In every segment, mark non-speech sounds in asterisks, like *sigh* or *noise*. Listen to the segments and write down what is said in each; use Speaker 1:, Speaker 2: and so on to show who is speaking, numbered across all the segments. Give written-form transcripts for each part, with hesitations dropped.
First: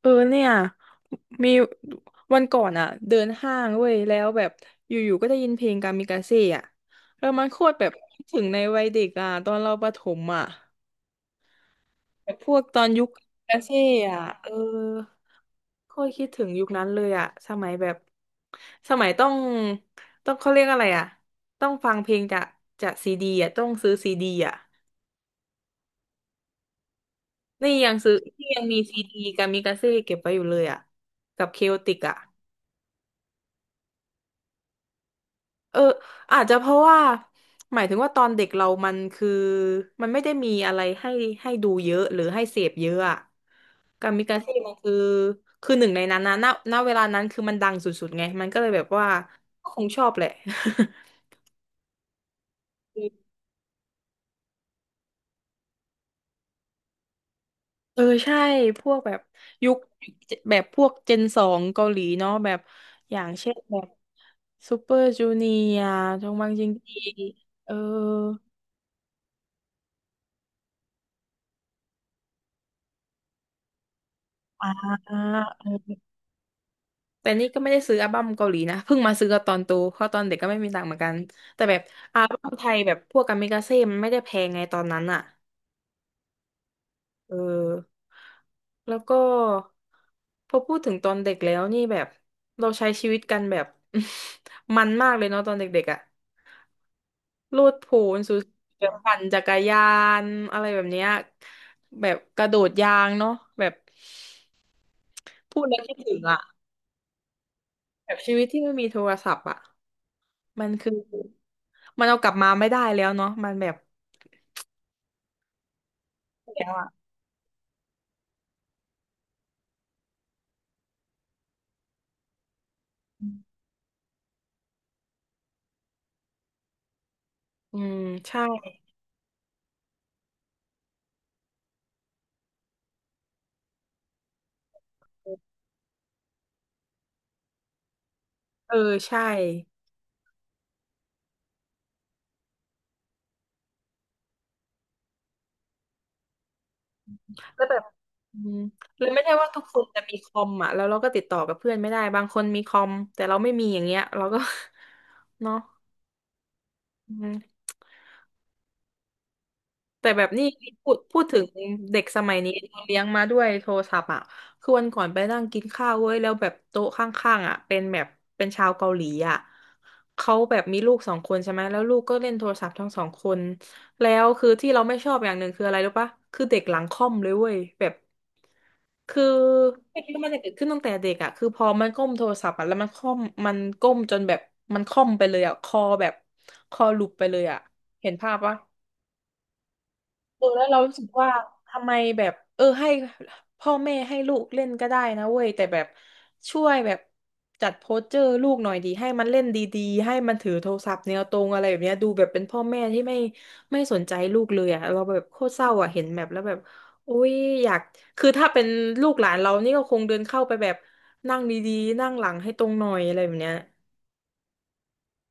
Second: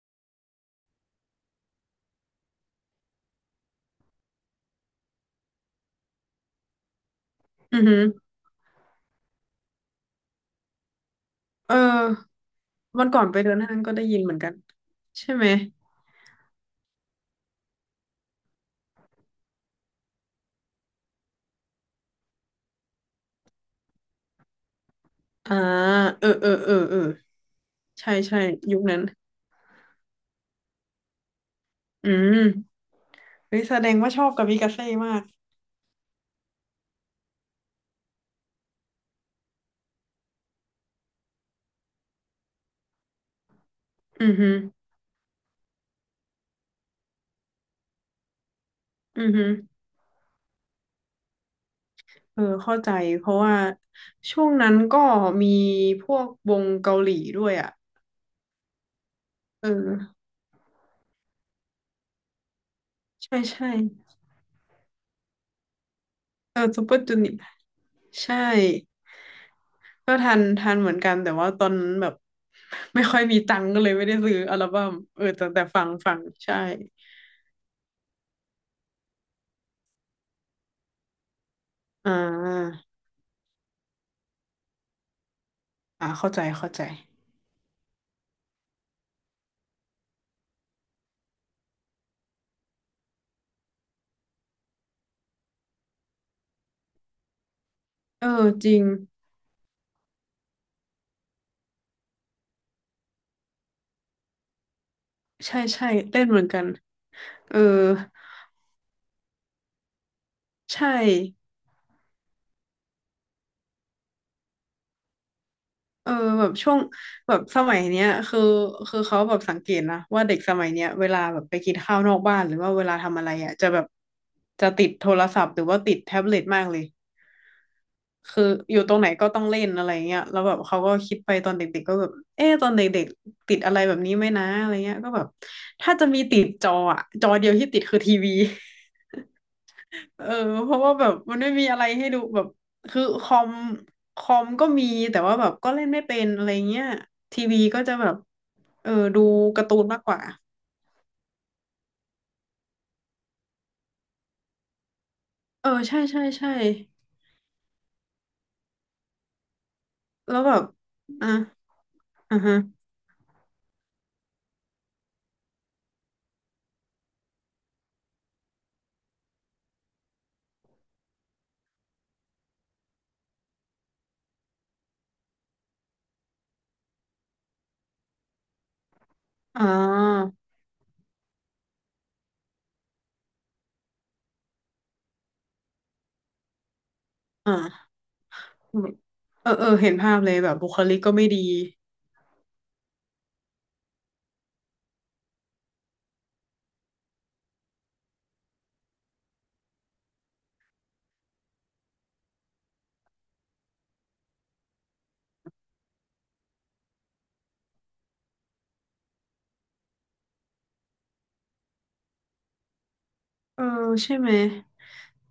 Speaker 1: เออเนี่ยมีวันก่อนอะเดินห้างเว้ยแล้วแบบอยู่ๆก็ได้ยินเพลงกามิกาเซ่อะแล้วมันโคตร
Speaker 2: อือ
Speaker 1: แบบ
Speaker 2: หือ
Speaker 1: คิดถึงในวัยเด็กอะตอนเราประถมอะ
Speaker 2: เออ
Speaker 1: แบบพวกตอนยุ
Speaker 2: วั
Speaker 1: ค
Speaker 2: นก่อ
Speaker 1: กา
Speaker 2: น
Speaker 1: มิ
Speaker 2: ไปเดิ
Speaker 1: กา
Speaker 2: นห้า
Speaker 1: เซ่
Speaker 2: งก็ได้ยิ
Speaker 1: อะ
Speaker 2: นเหมือน
Speaker 1: เอ
Speaker 2: กั
Speaker 1: อ
Speaker 2: นใช่ไหม
Speaker 1: โคตรคิดถึงยุคนั้นเลยอะสมัยแบบสมัยต้องเขาเรียกอะไรอะต้องฟังเพลงจากซีดีอะต้องซื้อซีดีอะ
Speaker 2: อ่าเออเออเออ เออ
Speaker 1: นี่ยังซื้
Speaker 2: ใช่
Speaker 1: อ
Speaker 2: ใช่
Speaker 1: นี่ยังมี
Speaker 2: ยุค
Speaker 1: ซี
Speaker 2: นั้น
Speaker 1: ดีกามิกาเซ่เก็บไว้อยู่เลยอะกับเคโอติก
Speaker 2: อื
Speaker 1: อะ
Speaker 2: มเฮ้ยแสดงว่าชอบกามิกาเซ่มาก
Speaker 1: เอออาจจะเพราะว่าหมายถึงว่าตอนเด็กเรามันคือมันไม่ได้มีอะไรให้ดูเยอะหรือให้เสพเยอะอะกามิ
Speaker 2: อือ
Speaker 1: กา
Speaker 2: ฮึ
Speaker 1: เซ่มัน
Speaker 2: อ
Speaker 1: คือหนึ่งในนั้นนะณณเวลานั้นคือมันดังสุดๆไงมันก็เลยแบบว่า
Speaker 2: ือฮึ
Speaker 1: ก็คงชอบแหละ
Speaker 2: เออเข้าใจเพราะ
Speaker 1: *laughs*
Speaker 2: ว่าช่วงนั้นก็มีพวกวงเกาหลีด้วยอ่ะ
Speaker 1: เออใช่พวกแบบ
Speaker 2: เอ
Speaker 1: ยุค
Speaker 2: อ
Speaker 1: แบบพวกเจนสองเกาหลีเนาะแบบอย่าง
Speaker 2: ใช่
Speaker 1: เช่น
Speaker 2: ใช่
Speaker 1: แบบซูเปอร์จูเนียร์จงบัง
Speaker 2: เออ
Speaker 1: จิง
Speaker 2: ซูเป
Speaker 1: กี
Speaker 2: อร์จูเนียร์
Speaker 1: เออ
Speaker 2: ใช่ก็ทันเหมือนกันแต่ว่าตอนนั้นแบบ *laughs* ไม่ค่อยมีตังค์ก็เลยไม่ได้ซื้ออัล
Speaker 1: อ่
Speaker 2: บั้มเออแต่ฟัง
Speaker 1: า
Speaker 2: ฟังใช่
Speaker 1: แต่นี่ก็ไม่ได้ซื้ออัลบั้มเกาหลีนะเพิ่งมาซื้อตอนโตเพราะตอนเด็กก็ไม่มีตังค์เหมือนกันแต่แบบ
Speaker 2: อ่
Speaker 1: อัลบั้มไทย
Speaker 2: า
Speaker 1: แบบพวกกามิกาเซ่มันไม่ได้แพงไงตอนนั้นอ่ะ
Speaker 2: อ่าเข้าใจเข้าใจ
Speaker 1: เออแล้วก็พอพูดถึงตอนเด็กแล้วนี่แบบเราใช้ชีวิตกันแบบ *laughs* มันมากเลยเนาะตอนเด็กๆอ่ะโลดโผน
Speaker 2: เออ
Speaker 1: สุด
Speaker 2: จริ
Speaker 1: แบ
Speaker 2: ง
Speaker 1: บปั่นจักรยานอะไรแบบเนี้ยแบบกระโดดยางเนาะแบบ
Speaker 2: ใช่
Speaker 1: พูดแล้ว
Speaker 2: ใช่
Speaker 1: คิดถึง
Speaker 2: เล่นเห
Speaker 1: อ่ะ
Speaker 2: มือนกันเออ
Speaker 1: แบบชีวิตที่ไม่มีโทรศัพท์อ่ะ มัน
Speaker 2: ใช่
Speaker 1: คือมันเอากลับมาไม่ได้แล้วเนาะมันแบบ
Speaker 2: เออแบบ
Speaker 1: แล้
Speaker 2: ช่
Speaker 1: ว
Speaker 2: วง
Speaker 1: อ่ะ
Speaker 2: แบบสมัยเนี้ยคือเขาแบบสังเกตนะว่าเด็กสมัยเนี้ยเวลาแบบไปกินข้าวนอกบ้านหรือว่าเวลาทำอะไรอ่ะจะแบบจะติดโทรศัพท์หรือว่าติดแท็บเล็ตมากเลย
Speaker 1: อืมใช่
Speaker 2: คืออยู่ตรงไหนก็ต้องเล่นอะไรเงี้ยแล้วแบบเขาก็คิดไปตอนเด็กๆก็แบบเอ๊ะตอนเด็กๆติดอะไรแบบนี้ไหมนะอะไรเงี้ยก็แบบถ้าจะมีติดจออ่ะจอเดียวที่ติดคือทีวี
Speaker 1: เออใช่
Speaker 2: เออเพราะว่าแบบมันไม่มีอะไรให้ดูแบบคือคอมก็มีแต่ว่าแบบก็เล่นไม่เป็นอะไรเงี้ยทีวี
Speaker 1: แล้วแบ
Speaker 2: ก็
Speaker 1: บ
Speaker 2: จะแบบ
Speaker 1: อืม
Speaker 2: เออ
Speaker 1: แล้วไม่
Speaker 2: ดู
Speaker 1: ใช่ว่าทุ
Speaker 2: กา
Speaker 1: ก
Speaker 2: ร์
Speaker 1: ค
Speaker 2: ตู
Speaker 1: น
Speaker 2: นมา
Speaker 1: จะ
Speaker 2: กก
Speaker 1: มี
Speaker 2: ว่า
Speaker 1: คอมอ่ะแล้วเราก็ติดต่อกับเพื่อนไม่ได้บางคนมีคอมแต่เราไม่มีอย่างเงี้ยเราก็ *laughs* เนาะ
Speaker 2: เออใช่ใช่ใช่
Speaker 1: อืม แต่แบบ
Speaker 2: แล้ว
Speaker 1: นี่
Speaker 2: แบบ
Speaker 1: พูด
Speaker 2: อ่ะ
Speaker 1: ถึงเด็กสมั
Speaker 2: อ่า
Speaker 1: ยนี้
Speaker 2: ฮะ
Speaker 1: เราเลี้ยงมาด้วยโทรศัพท์อ่ะคือวันก่อนไปนั่งกินข้าวเว้ยแล้วแบบโต๊ะข้างๆอ่ะเป็นแบบเป็นชาวเกาหลีอ่ะเขาแบบมีลูกสองคนใช่ไหมแล้วลูกก็เล่นโทรศัพท์ทั้งสองคนแล้วคือที่เราไม่ชอบอย่างหนึ่งคืออะไรรู้ปะคือเด็กหลังค่อมเลยเว้ยแบบคือ
Speaker 2: อ่
Speaker 1: ไม่คิดว่า
Speaker 2: า
Speaker 1: มันจะเกิดขึ้นตั้งแต่เด็กอ่ะคือพอมันก้มโทรศัพท์อ่ะแล้วมันค่อมมันก้มจนแบบมันค่อมไปเลยอ่ะคอแบบคอหลุบไปเลยอ่ะ
Speaker 2: อ่า
Speaker 1: เห็นภาพปะ
Speaker 2: เออเออเห็นภาพเลย
Speaker 1: เออ
Speaker 2: แบบ
Speaker 1: แล้ว
Speaker 2: บุค
Speaker 1: เรารู้
Speaker 2: ลิก
Speaker 1: สึก
Speaker 2: ก็ไม่
Speaker 1: ว่า
Speaker 2: ดี
Speaker 1: ทำไมแบบเออให้พ่อแม่ให้ลูกเล่นก็ได้นะเว้ยแต่แบบช่วยแบบจัดโพสเจอร์ลูกหน่อยดีให้มันเล่นดีๆให้มันถือโทรศัพท์แนวตรงอะไรแบบเนี้ยดูแบบเป็นพ่อแม่ที่ไม่สนใจลูกเลยอ่ะเราแบบโคตรเศร้าอ่ะเห็นแบบแล้วแบบโอ้ยอยากคือถ้าเป็นลูกหลานเรานี่ก็คงเดินเข้าไปแบบนั่งดีๆนั่งหลังให้ตรงหน่อยอะไรแบบเนี้ย
Speaker 2: เออใช่ไหม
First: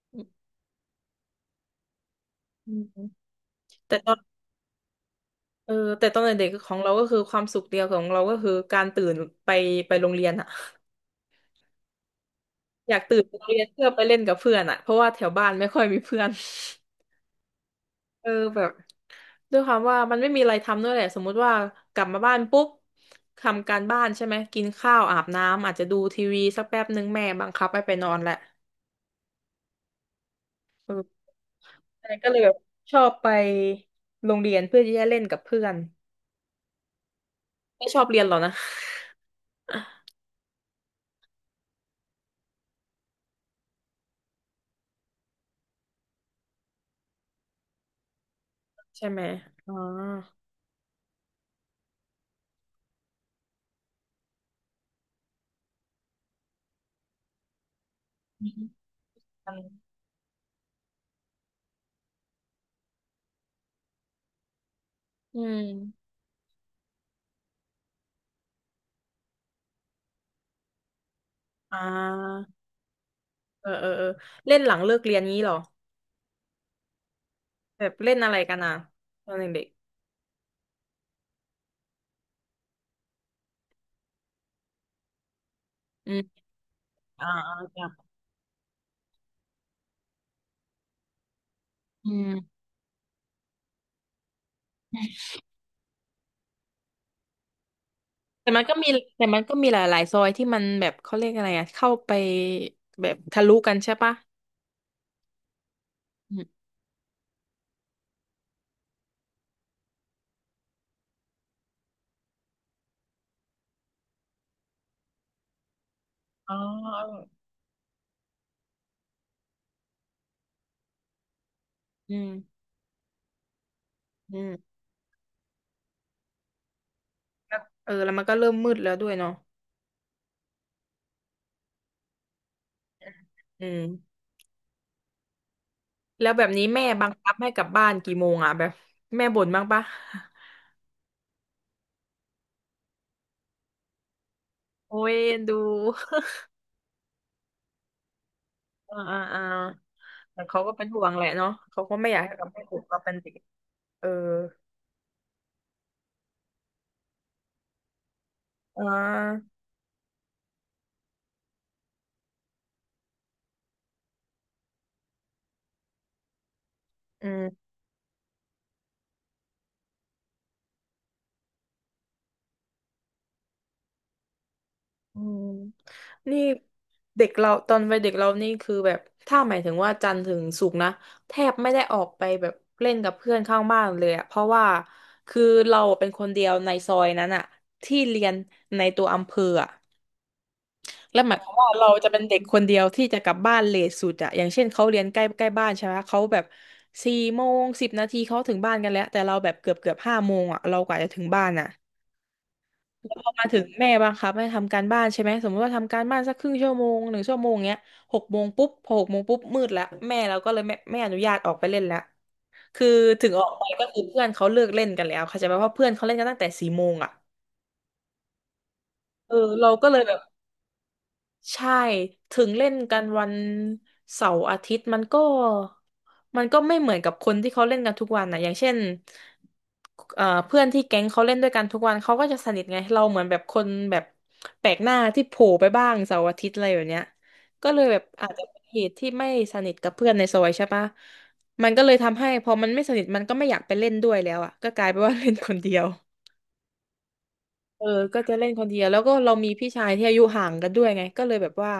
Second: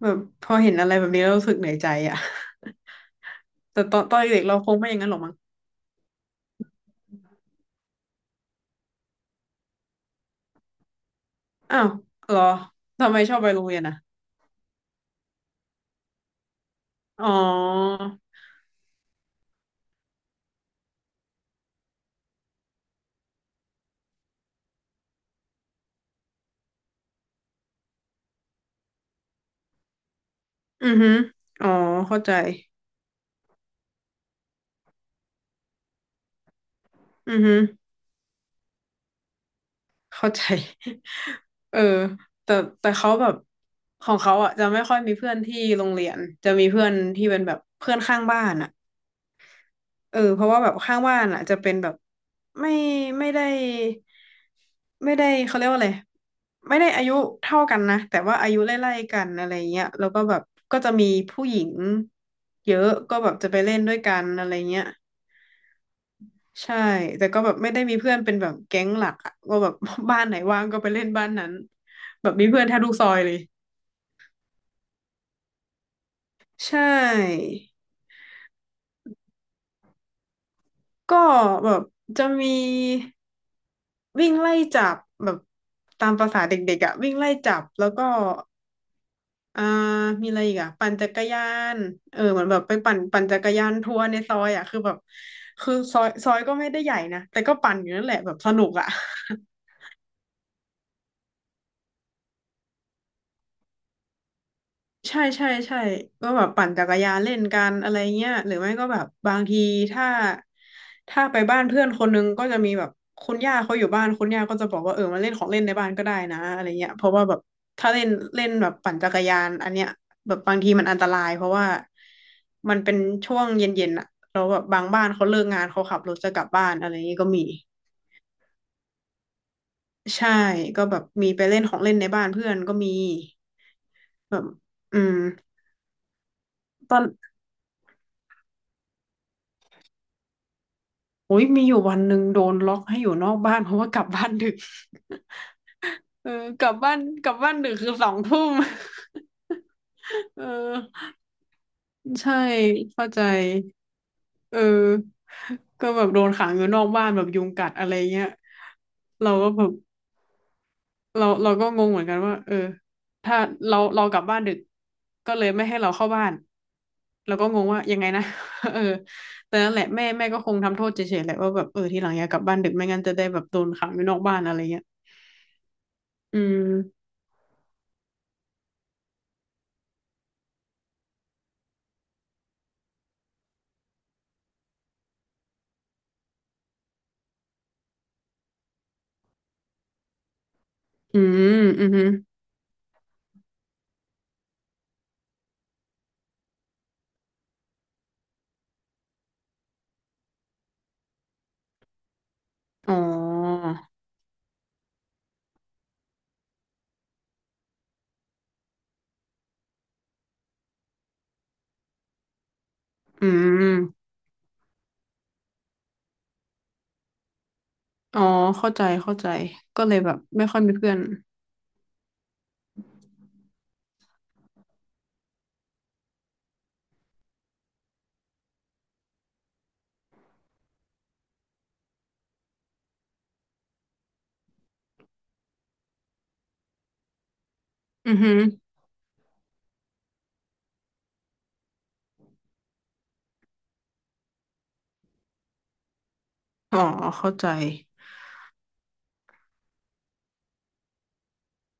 Speaker 2: แบบพอเห็นอะไรแบบนี้แล้วรู้สึกเหนื่อยใจอ่ะ
Speaker 1: อืม
Speaker 2: *laughs* แต่ต
Speaker 1: แต่
Speaker 2: อน
Speaker 1: ตอ
Speaker 2: ต
Speaker 1: น
Speaker 2: อนเด็กๆเราคงไม่อย่างนั้นหรอกมั้ง
Speaker 1: เออแต่ตอนเด็กๆของเราก็คือความสุขเดียวของเราก็คือการตื่นไปไปโรงเรียนอะ
Speaker 2: อ้าวเหรอ
Speaker 1: อยาก
Speaker 2: ทำไม
Speaker 1: ตื่น
Speaker 2: ช
Speaker 1: ไป
Speaker 2: อบ
Speaker 1: โรง
Speaker 2: ไป
Speaker 1: เรี
Speaker 2: โร
Speaker 1: ยน
Speaker 2: งเรียน
Speaker 1: เพื่อ
Speaker 2: อ่ะ
Speaker 1: ไปเล่นกับเพื่อนอะเพราะว่าแถวบ้านไม่ค่อยมีเพื่อน
Speaker 2: อ๋อ
Speaker 1: *laughs* เออแบบด้วยความว่ามันไม่มีอะไรทำด้วยแหละสมมุติว่ากลับมาบ้านปุ๊บทำการบ้านใช่ไหมกินข้าวอาบน้ำอาจจะดูทีวีสักแป๊บหนึ่งแม่บังคับให้ไปนอนแหละเอ
Speaker 2: อือฮึ
Speaker 1: อ
Speaker 2: อ๋อ
Speaker 1: แต่
Speaker 2: เข้า
Speaker 1: ก็
Speaker 2: ใจ
Speaker 1: เลยแบบชอบไปโรงเรียนเพื่อที่จะเล่นกับเพื่อน
Speaker 2: อือฮึ
Speaker 1: ไม่ชอบเรียนหรอนะ
Speaker 2: เข้าใจ *laughs* เออแต่แต่เขาแบบของเขาอ่ะจะไม่ค่อยมีเพื่อนที่โรงเรียนจะมีเพื่อนที่เป็นแบบเพื่อนข้างบ้านอ่ะ
Speaker 1: *laughs* ใช่ไหมอ๋อ
Speaker 2: เออเพราะว่าแบบข้างบ้านอ่ะจะเป็นแบบไม่ไม่ได้ไม่ได้เขาเรียกว่าอะไรไม่ได้อายุเท่ากันนะแต่ว่า
Speaker 1: อื
Speaker 2: อายุ
Speaker 1: ม
Speaker 2: ไล่ๆกันอะไรเงี้ยแล้วก็แบบก็จะมีผู้หญิงเยอะก็แบบจะไปเล่นด้วยกันอะไรเงี้ย
Speaker 1: อืม
Speaker 2: ใช่แต่ก็แบบไม่ได้มีเพื่อนเป็นแบบแก๊งหลักอะว่าแบบ *laughs* บ้านไหนว่างก็ไปเล่นบ้านนั้น
Speaker 1: อ่
Speaker 2: แบบ
Speaker 1: า
Speaker 2: มีเพื่อนแทบทุกซอยเลย
Speaker 1: เออเออเออเล่นหลังเลิกเรียนงี้เหรอ
Speaker 2: ใช่
Speaker 1: แบบเล่นอะไรกันอ่ะตอนเด็ก
Speaker 2: ก็แบบจะมีวิ่งไล่จับแบบ
Speaker 1: ๆอื
Speaker 2: ตาม
Speaker 1: ม
Speaker 2: ประสาเด็กๆอ่ะวิ่ง
Speaker 1: อ่า
Speaker 2: ไล่
Speaker 1: อ่า
Speaker 2: จับ
Speaker 1: ครั
Speaker 2: แล้
Speaker 1: บ
Speaker 2: วก็อ่ามีอะไรอีกอ่ะปั่นจักรยาน
Speaker 1: อื
Speaker 2: เออเหมือนแบ
Speaker 1: ม
Speaker 2: บไปปั่นจักรยานทัวร์ในซอยอะคือแบบคือซอยก็ไม่ได้ใหญ่นะแต่ก็ปั่นอยู่นั่นแหละแบบส
Speaker 1: แต่มัน
Speaker 2: นุก
Speaker 1: ก็
Speaker 2: อะ
Speaker 1: มีแต่มันก็มีหลายๆซอยที่มันแบบเขาเรียกอะไรอ่ะเข้าไปแบบทะลุกันใช่ปะ
Speaker 2: ใช่ใช่ใช่ก็
Speaker 1: อื
Speaker 2: แบบ
Speaker 1: ม
Speaker 2: ปั่นจักรยานเล่นกันอะไรเงี้ยหรือไม่ก็แบบบางทีถ้าถ้าไปบ้านเพื่อนคนนึงก็จะมีแบบคุณย่าเขาอยู่บ้านคุณย่าก็จะบอกว่าเออมาเล่นของเล่นในบ้านก็ได้นะ
Speaker 1: อ๋อ
Speaker 2: อะไรเงี้ยเพราะว่าแบบถ้าเล่นเล่นแบบปั่นจักรยานอันเนี้ยแบบบางทีมันอันตรายเพราะว่า
Speaker 1: อืม
Speaker 2: มันเป็นช่วงเย็นๆอะ
Speaker 1: อื
Speaker 2: เราแล้วแบบ
Speaker 1: ม
Speaker 2: บางบ้านเขาเลิกงานเขาขับรถจะกลับบ้านอะไรเงี้ยก็มี
Speaker 1: แล้วเออแล้วมันก็เริ่มมืดแล้วด้วยเนาะ
Speaker 2: ใช่ก็แบบมีไปเล่นของเล่นในบ้านเพื่อนก็มี
Speaker 1: อืม
Speaker 2: แบบอืม
Speaker 1: แล้วแบบนี้แม่
Speaker 2: ตอน
Speaker 1: บังคับให้กลับบ้านกี่โมงอ่ะแบบแม่บ่นบ้างปะ *laughs*
Speaker 2: โอ้ยมีอยู่วันหนึ่งโดนล็อกให้อยู่นอกบ้านเพราะว่ากลับบ้านดึก
Speaker 1: โอ้ยเอ็นดู
Speaker 2: *laughs* เออกลับบ้านดึกคือ2 ทุ่ม
Speaker 1: *laughs* อ่าอ่าอ่า
Speaker 2: *laughs*
Speaker 1: แต่
Speaker 2: เออ
Speaker 1: เขาก็เป็นห่วงแหละเนาะเขาก็ไม่อยากให้
Speaker 2: ใช่
Speaker 1: กลับไปถูกกับ
Speaker 2: เข้า
Speaker 1: เป็น
Speaker 2: ใจ
Speaker 1: เด็ก เออ
Speaker 2: เออก็แบบโดนขังอยู่นอกบ้านแบบยุงกัดอะไรเงี้ย
Speaker 1: อ่
Speaker 2: เราก็
Speaker 1: า
Speaker 2: แบบ เราก็งงเหมือนกันว่าเออถ้าเรากลับบ้านดึกก็เลยไม่ให้เราเข้าบ้าน
Speaker 1: อื
Speaker 2: เราก็งง
Speaker 1: ม
Speaker 2: ว่ายังไงนะ *laughs* เออแต่นั่นแหละแม่ก็คงทำโทษเฉยๆแหละว่าแบบเออทีหลังอย่ากลับบ้านดึกไม่งั้นจะได้แบบโดนขังอยู่นอกบ้านอะไรเงี้ย
Speaker 1: อืม
Speaker 2: อื
Speaker 1: นี่
Speaker 2: ม
Speaker 1: เด็กเราตอนวัยเด็กเรานี่คือแบบถ้าหมายถึงว่าจันทร์ถึงศุกร์นะแทบไม่ได้ออกไปแบบเล่นกับเพื่อนข้างบ้านเลยอะเพราะว่าคือเราเป็นคนเดียวในซอยนั้นอะที่เรียนในตัวอำเภออะ
Speaker 2: อื
Speaker 1: และหมายความ
Speaker 2: ม
Speaker 1: ว่า
Speaker 2: อื
Speaker 1: เรา
Speaker 2: มอหื
Speaker 1: จะ
Speaker 2: อ
Speaker 1: เป็นเด็กคนเดียวที่จะกลับบ้านเลทสุดอะอย่างเช่นเขาเรียนใกล้ใกล้บ้านใช่ไหมเขาแบบสี่โมงสิบนาทีเขาถึงบ้านกันแล้วแต่เราแบบเกือบห้าโมงอะเรากว่าจะถึงบ้านอะ
Speaker 2: อ๋อ
Speaker 1: แล้วพอมาถึงแม่บังคับให้ทำการบ้านใช่ไหมสมมติว่าทำการบ้านสักครึ่งชั่วโมงหนึ่งชั่วโมงเงี้ยหกโมงปุ๊บพอหกโมงปุ๊บมืดแล้วแม่เราก็เลยไม่อนุญาตออกไปเล่นแล้วคือ
Speaker 2: อื
Speaker 1: ถึงออกไป
Speaker 2: ม
Speaker 1: ก็คือเพื่อนเขาเลิกเล่นกันแล้วเข้าใจไหมเพราะเพื่อนเขาเล่นกันตั้งแต่สี่โมงอ่ะ
Speaker 2: อ๋อเข้าใจเข้าใจ
Speaker 1: เออเรา
Speaker 2: ก็
Speaker 1: ก็
Speaker 2: เล
Speaker 1: เล
Speaker 2: ย
Speaker 1: ย
Speaker 2: แบ
Speaker 1: แบ
Speaker 2: บ
Speaker 1: บ
Speaker 2: ไม่ค่อยมีเพื่อน
Speaker 1: ใช่ถึงเล่นกันวันเสาร์อาทิตย์มันก็มันก็ไม่เหมือนกับคนที่เขาเล่นกันทุกวันนะอย่างเช่นเพื่อนที่แก๊งเขาเล่นด้วยกันทุกวันเขาก็จะสนิทไงเราเหมือนแบบคนแบบแปลกหน้าที่โผล่ไปบ้างเสาร์อาทิตย์อะไรแบบเนี้ยก็เลยแบบ
Speaker 2: อือ
Speaker 1: อา
Speaker 2: หื
Speaker 1: จ
Speaker 2: อ
Speaker 1: จะเป็นเหตุที่ไม่สนิทกับเพื่อนในซอยใช่ปะมันก็เลยทำให้พอมันไม่สนิทมันก็ไม่อยากไปเล่นด้วยแล้วอ่ะก็กลายเป็นว่าเล่นคนเดียว
Speaker 2: อ๋อเข้าใจ
Speaker 1: เออก็จะเล่นคนเดียวแล้วก็เรามีพี่ชายที่อายุห่างกันด้วยไงก็เลยแบบว่า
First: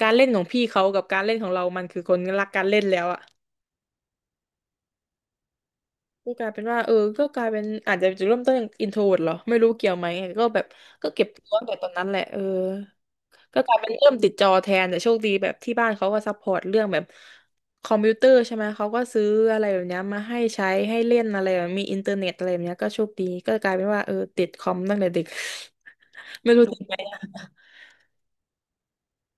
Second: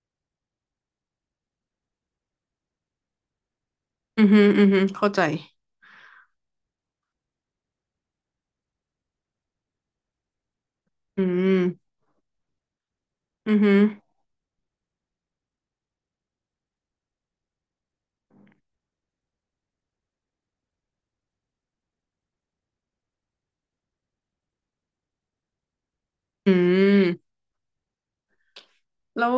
Speaker 1: การเล่นของพี่เขากับการเล่นของเรา มันคือคนรักการเล่นแล้วอะ
Speaker 2: อือหืออือหือเข้าใจ
Speaker 1: ก็กลายเป็นว่าเออก็กลายเป็นอาจจะจุดเริ่มต้นอินโทรดเหรอไม่รู้เกี่ยวไหมก็แบบก็
Speaker 2: อื
Speaker 1: เก็บตัวตั้งแต่ตอ
Speaker 2: ม
Speaker 1: นนั้นแหละเออ
Speaker 2: อื
Speaker 1: ก็
Speaker 2: อ
Speaker 1: ก
Speaker 2: หื
Speaker 1: ลาย
Speaker 2: อ
Speaker 1: เป็นเริ่มติดจอแทนแต่โชคดีแบบที่บ้านเขาก็ซัพพอร์ตเรื่องแบบคอมพิวเตอร์ใช่ไหมเขาก็ซื้ออะไรแบบเนี้ยมาให้ใช้ให้เล่นอะไรแบบมีอินเทอร์เน็ตอะไรแบบเนี้ยก็โชคดีก็กลายเป็นว่าเออติดคอมตั้งแต่เด็ก *laughs*
Speaker 2: อื
Speaker 1: ไม่รู้ติดไหม
Speaker 2: ม แล้ว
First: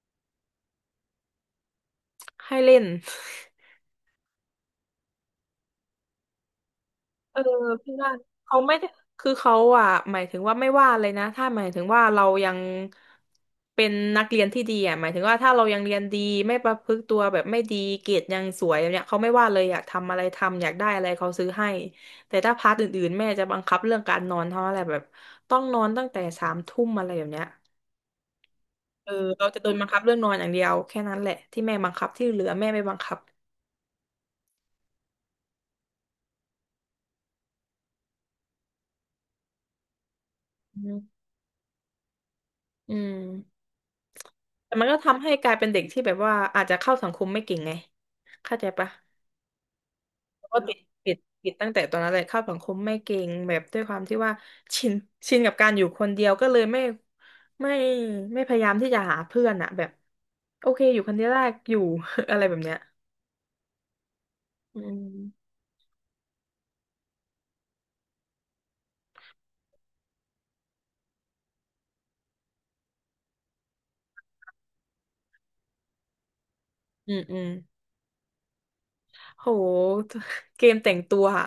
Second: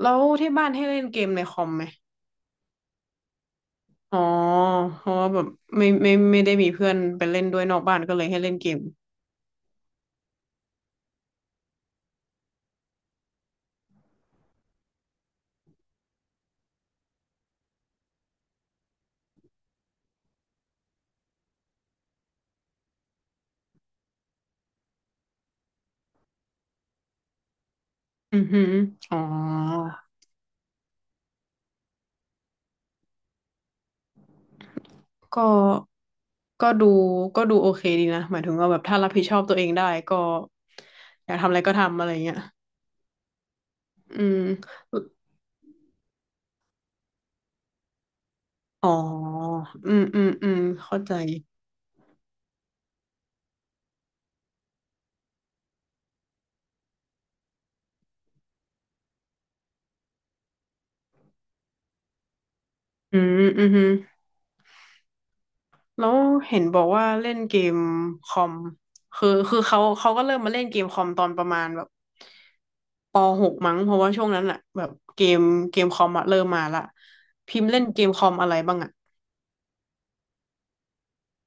Speaker 2: แล้วที่บ้านให้เล่นเกมในคอมไหม
Speaker 1: ให้เล่น *laughs*
Speaker 2: อ๋อเพราะว่าแบบไม่ไม่ไม่ได้มีเพื่อนไป
Speaker 1: เอ
Speaker 2: เล่
Speaker 1: อ
Speaker 2: นด้วยนอก
Speaker 1: พี่
Speaker 2: บ้าน
Speaker 1: ว่า
Speaker 2: ก็เลยให้เล่น
Speaker 1: เขา
Speaker 2: เก
Speaker 1: ไม่
Speaker 2: ม
Speaker 1: ได้คือเขาอ่ะหมายถึงว่าไม่ว่าเลยนะถ้าหมายถึงว่าเรายังเป็นนักเรียนที่ดีอ่ะหมายถึงว่าถ้าเรายังเรียนดีไม่ประพฤติตัวแบบไม่ดีเกรดยังสวยแบบเนี้ยเขาไม่ว่าเลยอยากทำอะไรทำอยากได้อะไรเขาซื้อให้แต่ถ้าพาร์ทอื่นๆแม่จะบังคับเรื่องการนอนเท่าอะไรแบบต้องนอนตั้งแต่สามทุ่มอะไรแบบเนี้ย
Speaker 2: อือหือ
Speaker 1: เออ
Speaker 2: อ๋อ
Speaker 1: เราจะโดนบังคับเรื่องนอนอย่างเดียวแค่นั้นแหละที่แม่บังคับที่เหลือแม่ไม่บังคับ
Speaker 2: ก็ก็ดูก็ดูโอเคดีนะหมายถึงว่าแบบถ้ารับผิดชอบตัวเองได้ก็
Speaker 1: อืม
Speaker 2: อยากทำอะไรก็ทำอะไรเงี้ย
Speaker 1: อืม
Speaker 2: อืม
Speaker 1: แต่มันก็ทำให้กลายเป็นเด็กที่แบบว่าอาจจะเข้าสังคมไม่เก่งไงเข้าใจ
Speaker 2: อ๋
Speaker 1: ปะ
Speaker 2: ออืมอืม
Speaker 1: แล้
Speaker 2: อื
Speaker 1: วก็
Speaker 2: มเข้า
Speaker 1: ติ
Speaker 2: ใจ
Speaker 1: ดติดตั้งแต่ตอนนั้นเลยเข้าสังคมไม่เก่งแบบด้วยความที่ว่าชินชินกับการอยู่คนเดียวก็เลยไม่ไม่พยายามที่จะหาเพื่อนอะแบบโอเคอยู่คนเดียวได้อยู่ *laughs* อะไรแบบเนี้ย
Speaker 2: อืมอืมฮึ
Speaker 1: อืม
Speaker 2: แล้วเห็นบอกว่าเล่นเกมคอมคือคือเขาก็เริ่มมาเล่นเกมคอมตอนประมาณแบบ ป.6มั้งเพราะว่าช่วงนั้นอะแบบเกมเกมคอมอะเริ่มมาละ
Speaker 1: อืมอืม
Speaker 2: พิมพ์เล่นเกมคอมอะไรบ้างอะ
Speaker 1: โหเกมแต่งตัวอะ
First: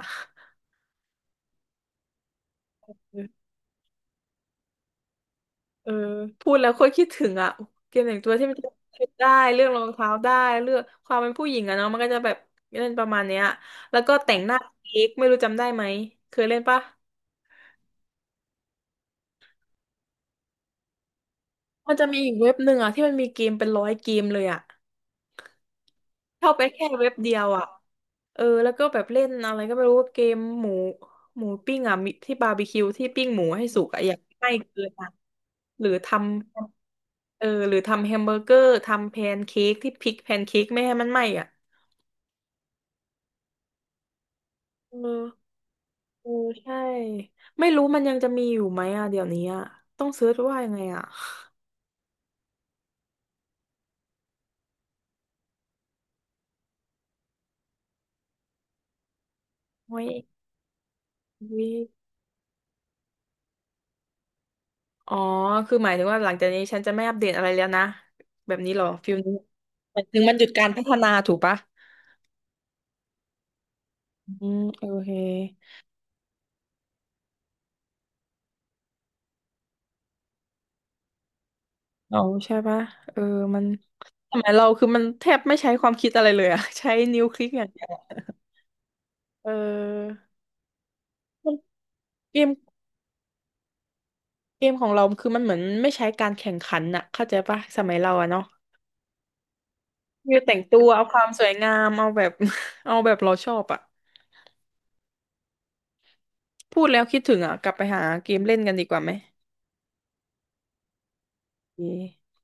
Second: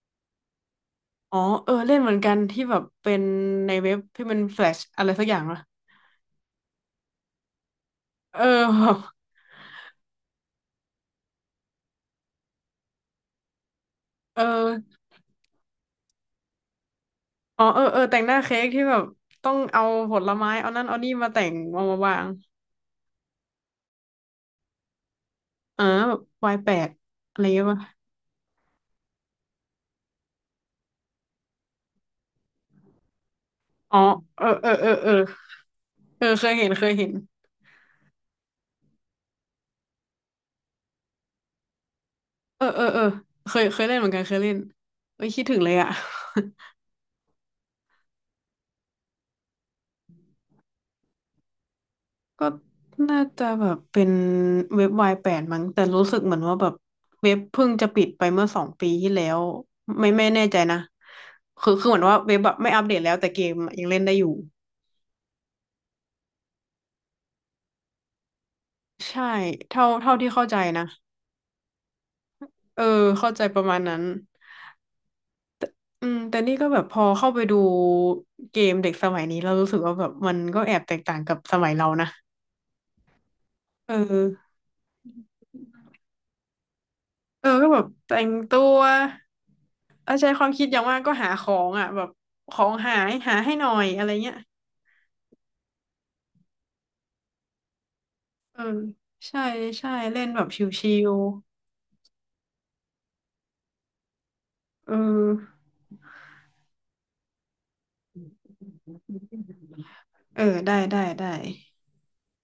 Speaker 2: อ๋อเออเล่นเหมือนกันที่แบบเป็นในเว็บที่มันแฟลชอะไรสักอย่างอะ
Speaker 1: เออพูดแล้วโคตรคิดถึงอ่ะเกมแต่งตัว
Speaker 2: เออ
Speaker 1: ที่มันจะ
Speaker 2: แบบ
Speaker 1: คิดได้เรื่องรองเท้าได้เรื่องความเป็นผู้หญิงอะเนาะมันก็จะแบบเล่นประมาณเนี้ยแล้วก็แต่ง
Speaker 2: เอ
Speaker 1: หน้า
Speaker 2: อ
Speaker 1: เค้กไม่รู้จำได้ไหมเคยเล่นปะ
Speaker 2: อ๋อเออเออแต่งหน้าเค้กที่แบบต้องเอาผลไม้เอานั่นเอานี่มาแต่งมา
Speaker 1: มัน
Speaker 2: มา
Speaker 1: จะ
Speaker 2: วา
Speaker 1: มี
Speaker 2: ง
Speaker 1: อีกเว็บหนึ่งอ่ะที่มันมีเกมเป็นร้อยเกมเลยอ่ะ
Speaker 2: เออแบบ
Speaker 1: เข้า
Speaker 2: วาย
Speaker 1: ไป
Speaker 2: แป
Speaker 1: แค่
Speaker 2: ด
Speaker 1: เว็บเดี
Speaker 2: อะ
Speaker 1: ย
Speaker 2: ไร
Speaker 1: ว
Speaker 2: เงี้
Speaker 1: อ่ะ
Speaker 2: ยป่ะ
Speaker 1: เออแล้วก็แบบเล่นอะไรก็ไม่รู้เกมหมูหมูปิ้งอ่ะมีที่บาร์บีคิวที่ปิ้งหมูให้สุก
Speaker 2: อ๋อ
Speaker 1: อ่ะอยาก
Speaker 2: เออ
Speaker 1: ให้
Speaker 2: เออ
Speaker 1: เกิ
Speaker 2: เอ
Speaker 1: น
Speaker 2: อเอ
Speaker 1: อ่ะ
Speaker 2: อ
Speaker 1: หรือทำ
Speaker 2: เออเคยเห็นเคยเห็น
Speaker 1: เออหรือทำแฮมเบอร์เกอร์ทำแพนเค้กที่พลิกแพนเค้กไม่ให้มันไหม้อ่ะ
Speaker 2: เออเออเออเคยเล่นเหมือนกันเคยเล่น
Speaker 1: เออ
Speaker 2: เอ้ยคิดถึงเลยอะ
Speaker 1: เออ
Speaker 2: *laughs*
Speaker 1: ใช่ไม่รู้มันยังจะมีอยู่ไหมอ่ะเดี๋ยวนี้อ่ะต้องเซิร์ชว่ายังไงอ่ะ
Speaker 2: ก็น่าจะแบบเป็นเว็บวายแปดมั้งแต่รู้สึกเหมือนว่าแบบเว็บเพิ่งจะปิดไปเมื่อ2 ปีที่แล้ว
Speaker 1: ไว้
Speaker 2: ไม่
Speaker 1: ย
Speaker 2: ไม่แน่ใจนะ
Speaker 1: วิ
Speaker 2: คือเหมือนว่าเว็บแบบไม่อัปเดตแล้วแต่เกมอยังเล่นได้อยู่
Speaker 1: อ๋อคือหมายถึงว่าหลังจากนี้ฉันจะไม่อัปเดตอะไรแล้วนะแบบนี้เหรอฟิล
Speaker 2: ใช่
Speaker 1: นี้
Speaker 2: เท่า
Speaker 1: หมาย
Speaker 2: เท่า
Speaker 1: ถึง
Speaker 2: ที่
Speaker 1: มันห
Speaker 2: เข้า
Speaker 1: ยุด
Speaker 2: ใจ
Speaker 1: การพั
Speaker 2: นะ
Speaker 1: ฒนาถูกปะ
Speaker 2: เออเข้าใจประมาณนั้น
Speaker 1: อืมโอเค
Speaker 2: อืมแต่นี่ก็แบบพอเข้าไปดูเกมเด็กสมัยนี้เรารู้สึกว่าแบบมันก็แอบแตกต่างกับสมัยเรานะ
Speaker 1: อ๋อใช่ปะเออมัน
Speaker 2: เอ
Speaker 1: สมั
Speaker 2: อ
Speaker 1: ยเราคือมันแทบไม่ใช้ความคิดอะไรเลยอ่ะ *laughs* ใช้นิ้วคลิ
Speaker 2: เอ
Speaker 1: ก
Speaker 2: อ
Speaker 1: อย่า
Speaker 2: ก็
Speaker 1: ง
Speaker 2: แบ
Speaker 1: เดีย
Speaker 2: บ
Speaker 1: วอะ
Speaker 2: แต่งตัว
Speaker 1: เ
Speaker 2: เอา
Speaker 1: ออ
Speaker 2: ใช้ความคิดอย่างมากก็หาข
Speaker 1: มั
Speaker 2: อ
Speaker 1: น
Speaker 2: งอ่ะแบบ
Speaker 1: เกม
Speaker 2: ของหายหาให้หน่อยอะไรเงี้ย
Speaker 1: เกมของเราคือมันเหมือนไม่ใช้การแข่งขันอ่ะเข้าใจปะสมัยเราอะเนาะ
Speaker 2: เออใช่ใช่เล่น
Speaker 1: คือ
Speaker 2: แบบ
Speaker 1: แต่
Speaker 2: ช
Speaker 1: งตัว
Speaker 2: ิ
Speaker 1: เอาค
Speaker 2: ว
Speaker 1: วามสวยงามเอาแบบ *laughs* เอาแบบเราชอบอ่ะ
Speaker 2: ๆเออ
Speaker 1: พูดแล้วคิดถึงอ่ะกลับไปหาเกมเล่นกันดีกว่าไหม
Speaker 2: เออได้ได้ได้
Speaker 1: โอเค